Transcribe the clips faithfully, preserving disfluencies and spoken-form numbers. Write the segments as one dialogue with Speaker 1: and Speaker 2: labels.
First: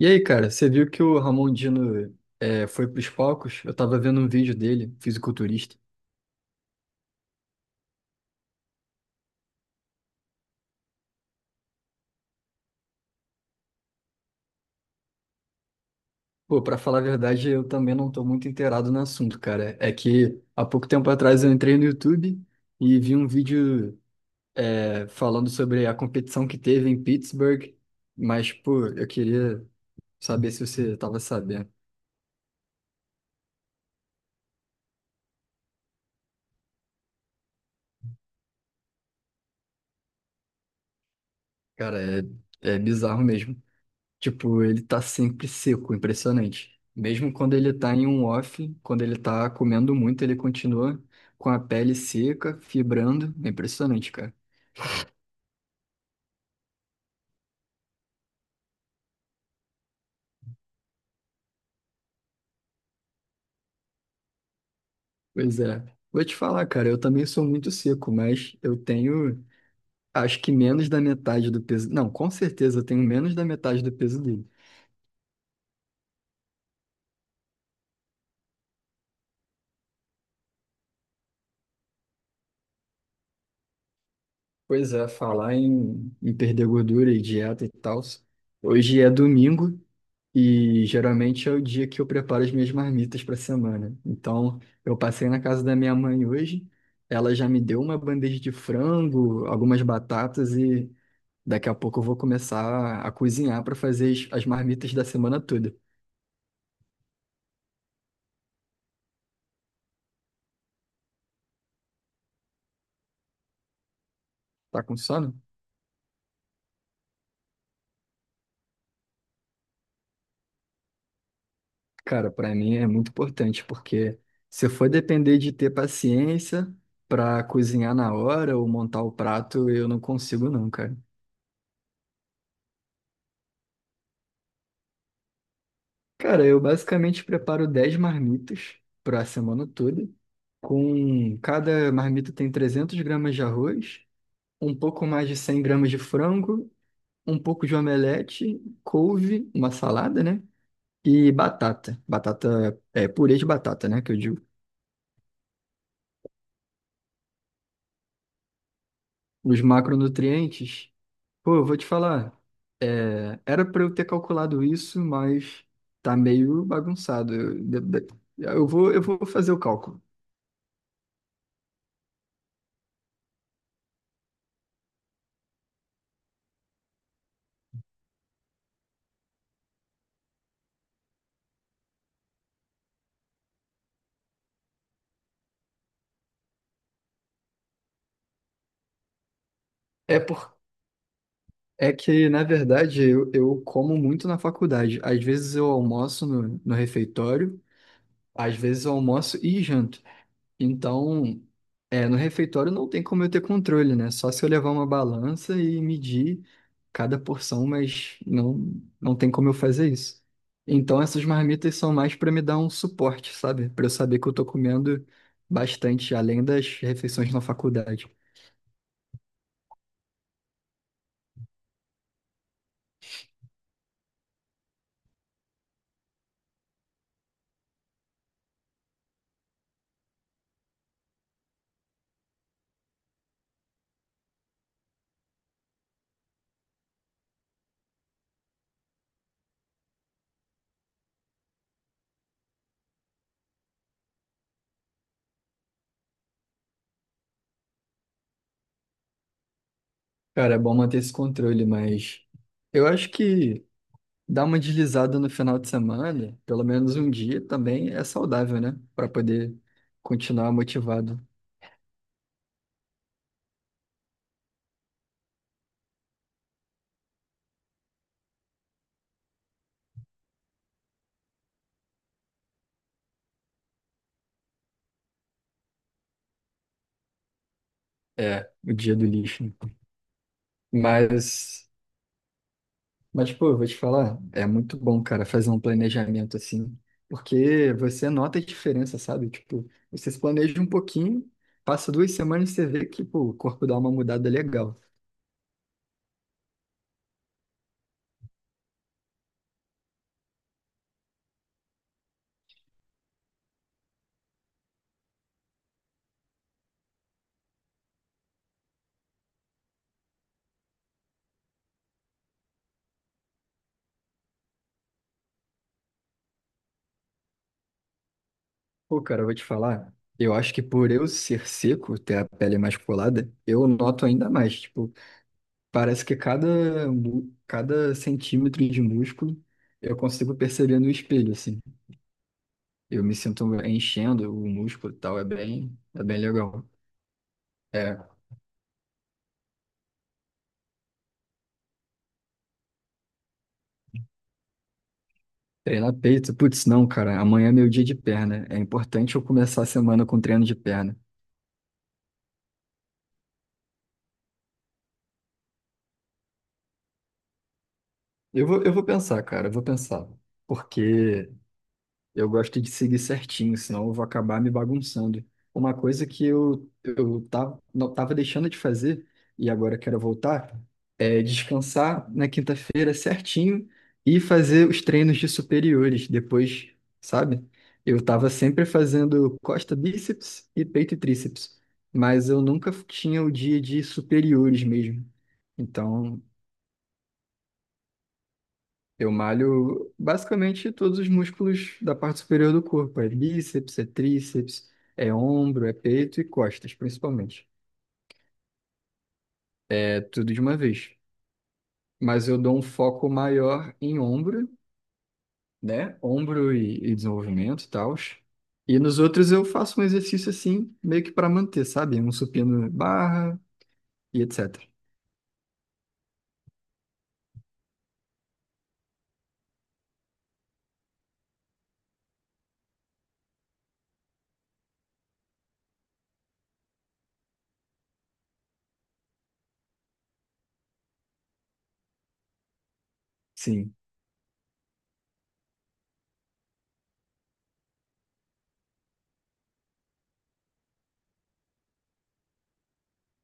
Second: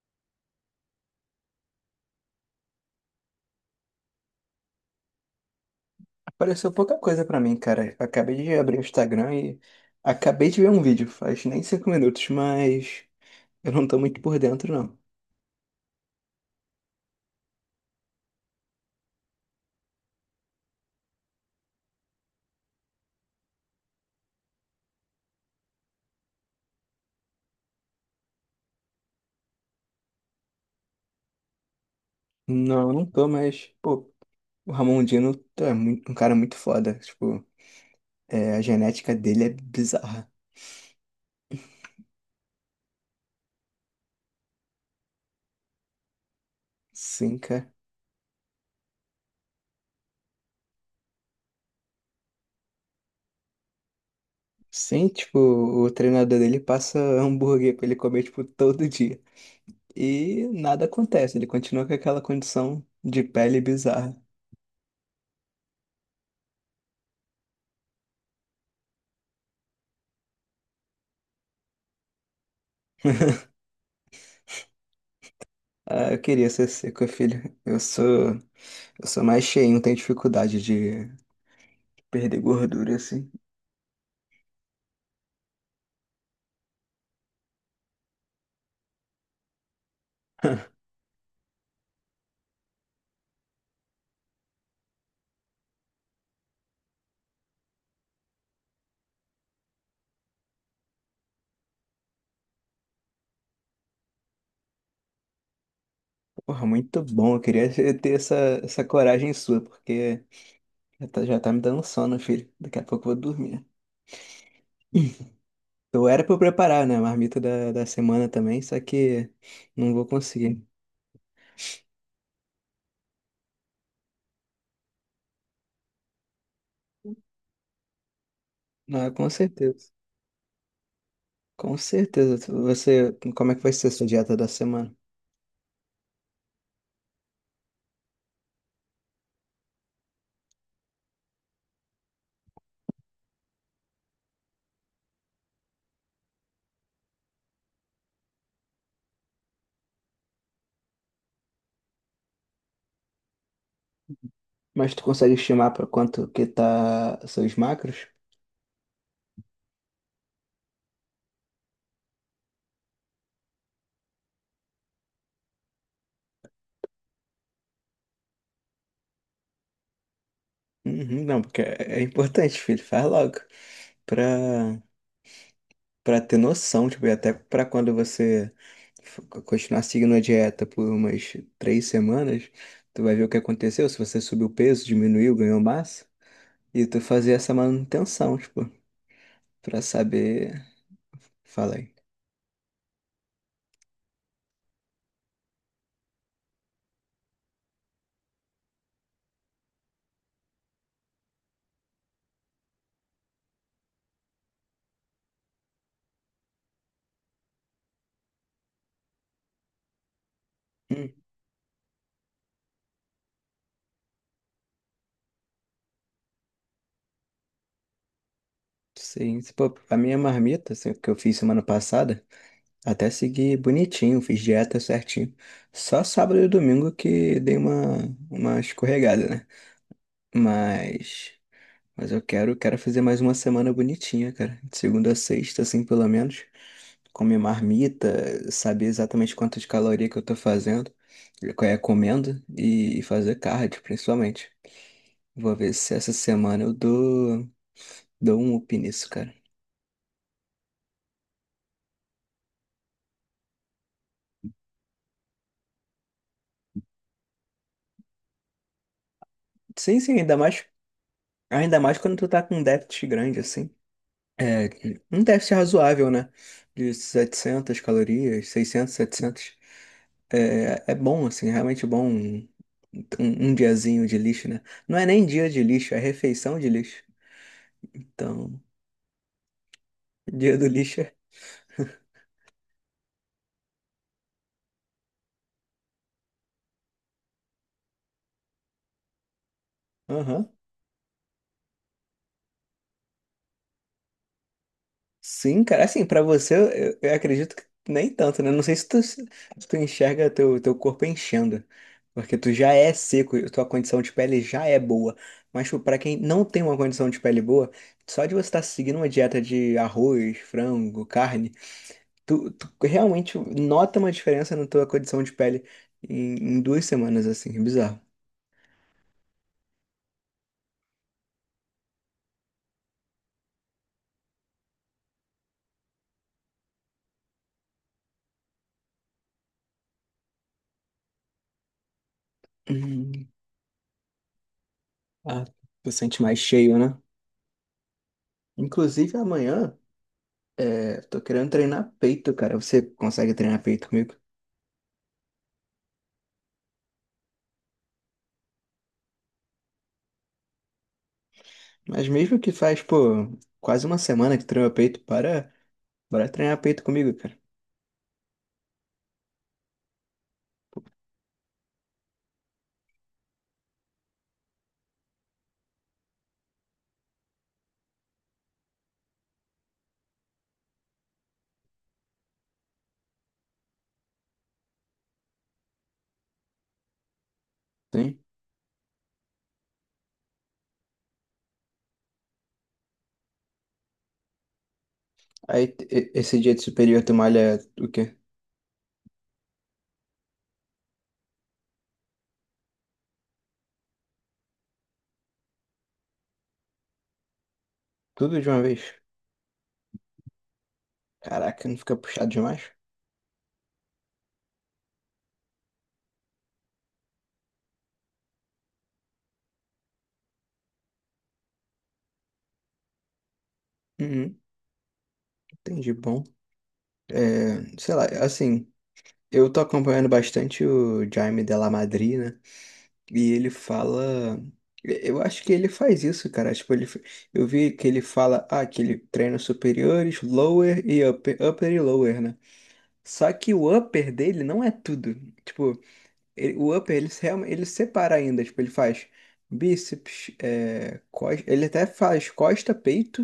Speaker 1: E aí, cara, você viu que o Ramon Dino é, foi pros palcos? Eu tava vendo um vídeo dele, fisiculturista.
Speaker 2: Pareceu pouca coisa pra mim, cara. Acabei de abrir o Instagram e acabei de ver um vídeo, faz nem cinco minutos, mas eu não tô muito por dentro, não.
Speaker 1: Pô, pra falar a verdade, eu também não tô muito inteirado no assunto, cara. É que há pouco tempo atrás eu entrei no YouTube e vi um vídeo é, falando sobre a competição que teve em Pittsburgh, mas, pô, eu queria saber se você tava sabendo.
Speaker 2: Não, não tô, mas, pô, o Ramon Dino é muito- um cara muito foda. Tipo, é, a genética dele é bizarra.
Speaker 1: Cara, é, é bizarro mesmo. Tipo, ele tá sempre seco, impressionante. Mesmo
Speaker 2: Sim,
Speaker 1: quando
Speaker 2: cara.
Speaker 1: ele tá em um off, quando ele tá comendo muito, ele continua com a pele seca, fibrando. É impressionante, cara.
Speaker 2: Sim, tipo, o treinador dele passa hambúrguer pra ele comer, tipo, todo dia. E nada acontece, ele continua com aquela condição de pele bizarra.
Speaker 1: Pois é. Vou te falar, cara, eu também sou muito seco, mas eu tenho, acho que menos da metade do peso. Não, com certeza eu tenho menos da metade do peso dele.
Speaker 2: Ah, eu queria ser seco, filho. Eu sou. Eu sou mais cheio, não tenho dificuldade de perder gordura, assim.
Speaker 1: Pois é, falar em, em perder gordura e dieta e tal. Hoje é domingo e geralmente é o dia que eu preparo as minhas marmitas para a semana. Então, eu passei na casa da minha mãe hoje, ela já me deu uma bandeja de frango, algumas batatas e daqui a pouco eu vou começar a cozinhar para fazer as, as marmitas da semana toda.
Speaker 2: Porra, muito bom. Eu queria ter essa, essa coragem sua, porque já tá, já tá me dando sono, filho. Daqui a pouco eu vou dormir.
Speaker 1: Tá com sono?
Speaker 2: Eu era pra eu preparar, né, a marmita da, da semana também, só que não vou conseguir.
Speaker 1: Cara, para mim é muito importante porque se for depender de ter paciência para cozinhar na hora ou montar
Speaker 2: Ah,
Speaker 1: o
Speaker 2: com
Speaker 1: prato, eu
Speaker 2: certeza.
Speaker 1: não consigo não, cara.
Speaker 2: Com certeza. Você, como é que vai ser a sua dieta da semana?
Speaker 1: Cara, eu basicamente preparo dez marmitas para a semana toda. Com cada marmita tem 300 gramas de arroz, um pouco mais de 100 gramas de frango, um pouco de omelete, couve, uma salada, né? E batata. Batata, é purê de batata, né? Que eu digo.
Speaker 2: Mas tu consegue estimar pra quanto que tá seus macros?
Speaker 1: Os macronutrientes, pô, eu vou te falar, é, era para eu ter calculado isso, mas tá meio bagunçado. Eu, de- de- eu vou, eu vou fazer o cálculo.
Speaker 2: Uhum, não, porque é é importante, filho. Faz logo. Pra Pra ter noção, tipo, e até pra quando você f- continuar seguindo a dieta por umas três semanas, tu vai ver o que aconteceu, se você subiu peso, diminuiu, ganhou massa, e tu fazer essa manutenção, tipo, pra
Speaker 1: É por.
Speaker 2: saber, fala aí.
Speaker 1: É que, na verdade, eu, eu como muito na faculdade. Às vezes eu almoço no, no refeitório, às vezes eu almoço e janto. Então, é, no refeitório não tem como eu ter controle, né? Só se eu levar uma balança e medir cada porção, mas não, não tem como eu fazer isso. Então,
Speaker 2: Hum,
Speaker 1: essas marmitas são mais para me dar um suporte, sabe? Para eu saber que eu tô comendo bastante, além das refeições na faculdade.
Speaker 2: sim, se pô, a minha marmita, assim, que eu fiz semana passada, até segui bonitinho, fiz dieta certinho. Só sábado e domingo que dei uma, uma escorregada, né? Mas. Mas eu quero, quero fazer mais uma semana bonitinha, cara. De segunda a sexta, assim, pelo menos. Comer marmita, saber exatamente quantas calorias que eu tô fazendo, qual é comendo e fazer cardio, principalmente. Vou ver se essa semana eu dou, dou um up nisso, cara.
Speaker 1: Cara, é bom manter esse controle, mas eu acho que. dar uma deslizada no final de semana, pelo menos um dia também é saudável, né? Para poder
Speaker 2: Sim, sim, ainda
Speaker 1: continuar
Speaker 2: mais,
Speaker 1: motivado.
Speaker 2: ainda mais quando tu tá com um déficit grande, assim. É, um déficit razoável, né? De setecentas calorias, seiscentas, setecentas. É, é bom, assim, é realmente bom um, um, um diazinho de lixo, né? Não é nem dia de lixo, é refeição de lixo.
Speaker 1: É,
Speaker 2: Então,
Speaker 1: o dia do lixo.
Speaker 2: dia do lixo é.
Speaker 1: Mas, mas pô, eu vou te falar, é muito bom, cara, fazer um planejamento assim, porque você nota a diferença, sabe? Tipo, você se
Speaker 2: Aham.
Speaker 1: planeja um pouquinho, passa duas semanas e você vê que, pô, o corpo dá uma mudada legal.
Speaker 2: Sim, cara, assim, pra você, eu, eu acredito que nem tanto, né? Não sei se tu, se tu enxerga teu, teu corpo enchendo, porque tu já é seco, e tua condição de pele já é boa. Mas, tipo, pra quem não tem uma condição de pele boa, só de você estar seguindo uma dieta de arroz, frango, carne, Tu, tu realmente nota uma diferença na tua condição de pele em, em duas semanas, assim, é bizarro.
Speaker 1: Pô, cara, eu vou te falar, eu acho que por eu ser seco, ter a pele mais colada, eu noto ainda mais, tipo, parece que cada, mu- cada centímetro de músculo eu consigo perceber no espelho, assim. Eu me
Speaker 2: Hum,
Speaker 1: sinto enchendo o músculo e tal, é
Speaker 2: ah,
Speaker 1: bem,
Speaker 2: tu
Speaker 1: é bem
Speaker 2: sente mais
Speaker 1: legal.
Speaker 2: cheio, né?
Speaker 1: É,
Speaker 2: Inclusive amanhã, é, tô querendo treinar peito, cara. Você consegue treinar peito comigo?
Speaker 1: treinar peito, putz, não, cara, amanhã é meu dia de perna. É importante eu começar a semana com treino de perna.
Speaker 2: Mas mesmo que faz, pô, quase uma semana que treina peito, para, bora treinar peito comigo, cara.
Speaker 1: Eu vou, eu vou pensar, cara, eu vou pensar. Porque eu gosto de seguir certinho, senão eu vou acabar me bagunçando. Uma coisa que eu, eu tava, não, tava deixando de fazer e agora quero voltar é descansar na quinta-feira certinho e fazer os treinos de superiores depois, sabe? Eu
Speaker 2: Sim.
Speaker 1: tava sempre fazendo costa, bíceps e peito e tríceps, mas eu nunca tinha o dia de superiores mesmo.
Speaker 2: Aí t- e-
Speaker 1: Então,
Speaker 2: esse dia de superior tu malha o quê?
Speaker 1: eu malho basicamente todos os músculos da parte superior do corpo. É bíceps, é tríceps, é ombro, é peito e costas, principalmente.
Speaker 2: Tudo de uma vez?
Speaker 1: É tudo de uma vez.
Speaker 2: Caraca, não fica puxado
Speaker 1: Mas eu dou um
Speaker 2: demais?
Speaker 1: foco maior em ombro, né? Ombro e, e desenvolvimento e tal. E nos outros eu faço um exercício assim, meio que para manter, sabe? Um supino barra e
Speaker 2: Uhum,
Speaker 1: etcétera.
Speaker 2: entendi, bom. É, sei lá, assim. Eu tô acompanhando bastante o Jaime de la Madrid, né? E ele fala. Eu acho que ele faz isso, cara. Tipo, ele... Eu vi que ele fala, ah, que ele treina superiores, lower e upper, upper e lower, né? Só que
Speaker 1: Sim,
Speaker 2: o upper dele não é tudo. Tipo, ele- o upper ele, se- realmente- ele separa ainda. Tipo, ele faz bíceps, é... cos- ele até faz costa, peito,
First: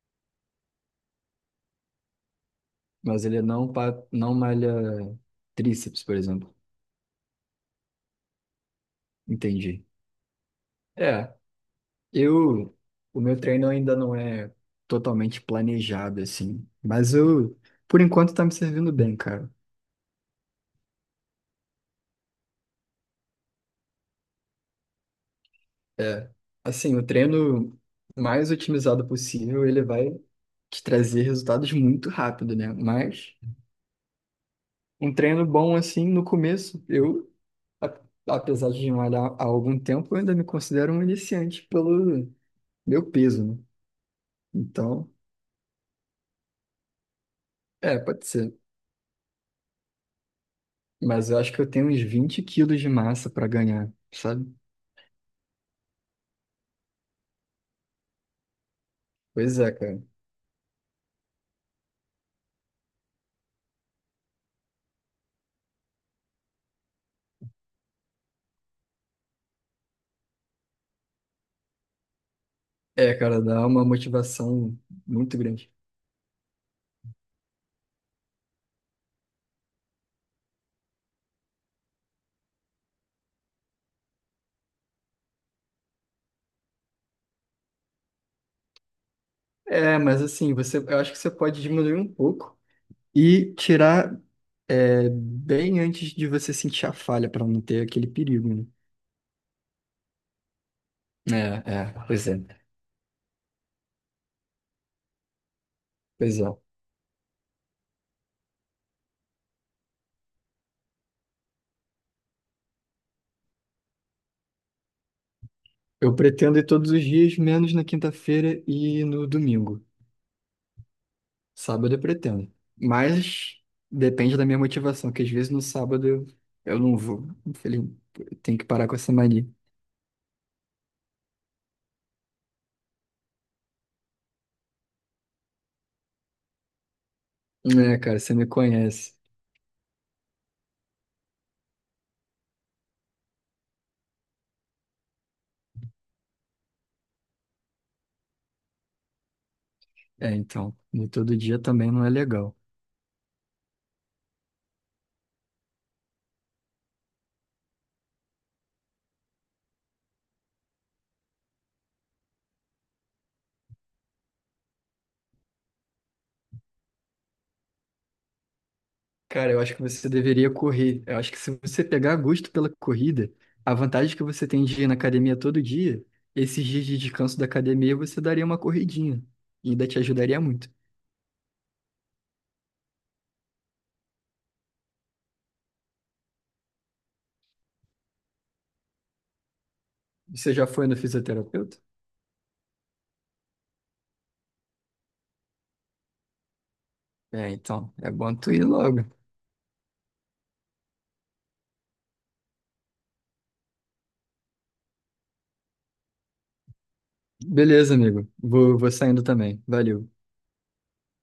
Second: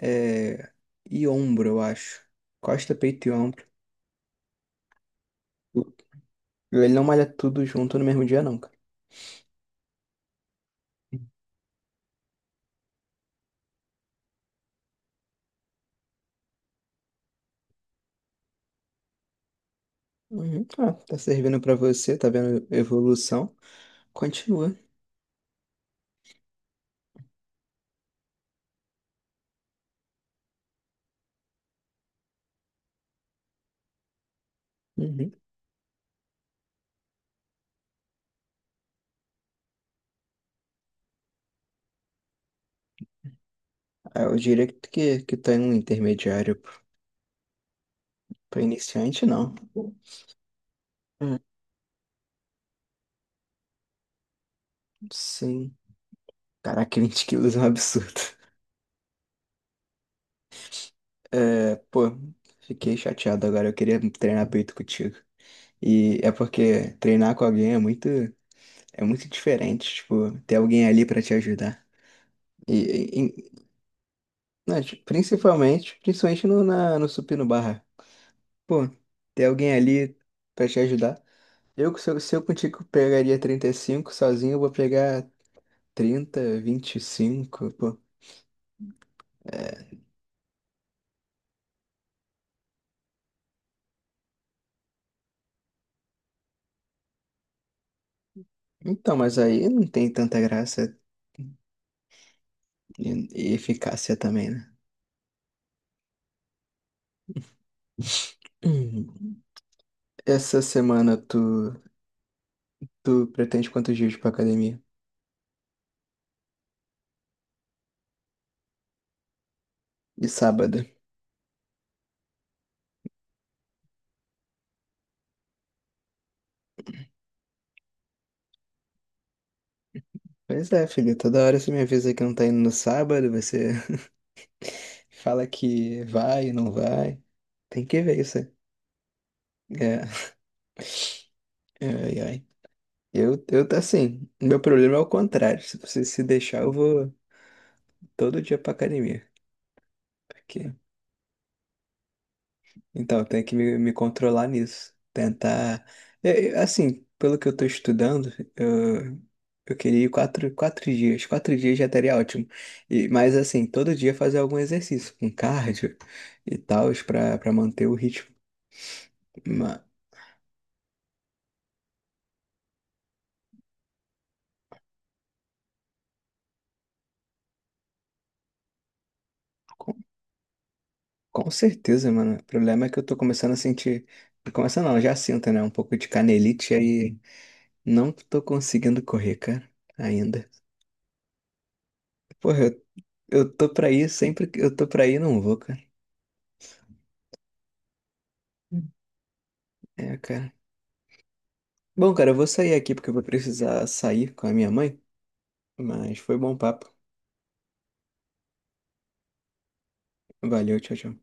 Speaker 2: é... e ombro, eu acho. Costa,
Speaker 1: mas
Speaker 2: peito e
Speaker 1: ele
Speaker 2: ombro.
Speaker 1: não, pa- não malha tríceps, por exemplo.
Speaker 2: Ele não malha tudo junto no mesmo dia, não, cara.
Speaker 1: Entendi. É, Eu, o meu treino ainda não é totalmente planejado, assim, mas eu, por enquanto, tá me servindo bem, cara.
Speaker 2: Uhum, tá, tá servindo pra você, tá vendo evolução, continua.
Speaker 1: É, assim, o treino mais otimizado possível, ele vai te trazer resultados muito rápido, né? Mas um
Speaker 2: Uhum.
Speaker 1: treino bom, assim, no começo, eu, a- apesar de malhar há algum tempo, eu ainda me considero um iniciante pelo meu peso, né?
Speaker 2: Ah, eu diria
Speaker 1: Então,
Speaker 2: que, que tá em um intermediário p-
Speaker 1: é, pode ser.
Speaker 2: pra iniciante, não.
Speaker 1: Mas
Speaker 2: Hum,
Speaker 1: eu acho que eu tenho uns vinte quilos de massa para ganhar, sabe?
Speaker 2: sim. Caraca, vinte quilos é um absurdo.
Speaker 1: Pois é, cara.
Speaker 2: É, pô, fiquei chateado agora, eu queria treinar peito contigo. E é porque treinar com alguém é muito, é muito, diferente, tipo, ter alguém ali pra te ajudar. E,
Speaker 1: É,
Speaker 2: e-
Speaker 1: cara, dá
Speaker 2: e-
Speaker 1: uma motivação
Speaker 2: não, tipo,
Speaker 1: muito grande.
Speaker 2: principalmente, principalmente no, na, no supino barra. Pô, ter alguém ali pra te ajudar. Eu, se eu, se eu contigo pegaria trinta e cinco sozinho, eu vou pegar trinta, vinte e cinco, pô.
Speaker 1: É, mas assim, você, eu acho que você pode diminuir um pouco e tirar é, bem antes de você sentir a falha, para não ter aquele perigo, né?
Speaker 2: Então, mas aí não tem tanta graça
Speaker 1: É, é, pois é,
Speaker 2: e, e eficácia também, né?
Speaker 1: pois é.
Speaker 2: Hum. Essa semana tu, tu pretende quantos dias pra academia?
Speaker 1: Eu pretendo ir todos os dias, menos na quinta-feira e no domingo.
Speaker 2: E sábado?
Speaker 1: Sábado eu pretendo. Mas depende da minha motivação, que às vezes no sábado eu, eu não vou. Infelizmente, eu tenho que parar com essa mania.
Speaker 2: Pois é, filho, toda hora você me avisa que não tá indo no sábado, você fala que vai e não vai. Tem
Speaker 1: É,
Speaker 2: que
Speaker 1: cara,
Speaker 2: ver
Speaker 1: você
Speaker 2: isso.
Speaker 1: me
Speaker 2: aí.
Speaker 1: conhece.
Speaker 2: É, ai, ai. Eu, eu tá assim, meu problema é o contrário. Se você se deixar, eu vou. todo dia pra academia.
Speaker 1: É,
Speaker 2: Porque...
Speaker 1: então, e todo dia também não é legal.
Speaker 2: Então, eu tenho que me, me controlar nisso. Tentar. é, é, assim, pelo que eu tô estudando, eu, eu queria ir quatro, quatro dias. Quatro dias já estaria ótimo. E, mas, assim, todo dia fazer algum exercício, com cardio e tal, pra, pra manter o ritmo.
Speaker 1: Cara, eu acho
Speaker 2: Ma-
Speaker 1: que você deveria correr. Eu acho que se você pegar gosto pela corrida, a vantagem que você tem de ir na academia todo dia, esses dias de descanso da academia, você daria uma corridinha. E ainda
Speaker 2: Com,
Speaker 1: te ajudaria muito.
Speaker 2: com certeza, mano. O problema é que eu tô começando a sentir. Começando não, já sinto, né? Um pouco de canelite aí. Não tô conseguindo correr, cara, ainda.
Speaker 1: Você já foi no fisioterapeuta?
Speaker 2: Porra, eu tô pra ir sempre que eu tô pra ir, não vou, cara.
Speaker 1: É, então, é bom tu ir logo.
Speaker 2: É, cara. Bom, cara, eu vou sair aqui porque eu vou precisar sair com a minha mãe, mas foi bom papo.
Speaker 1: Beleza, amigo. Vou, vou saindo também. Valeu.
Speaker 2: Valeu, tchau, tchau.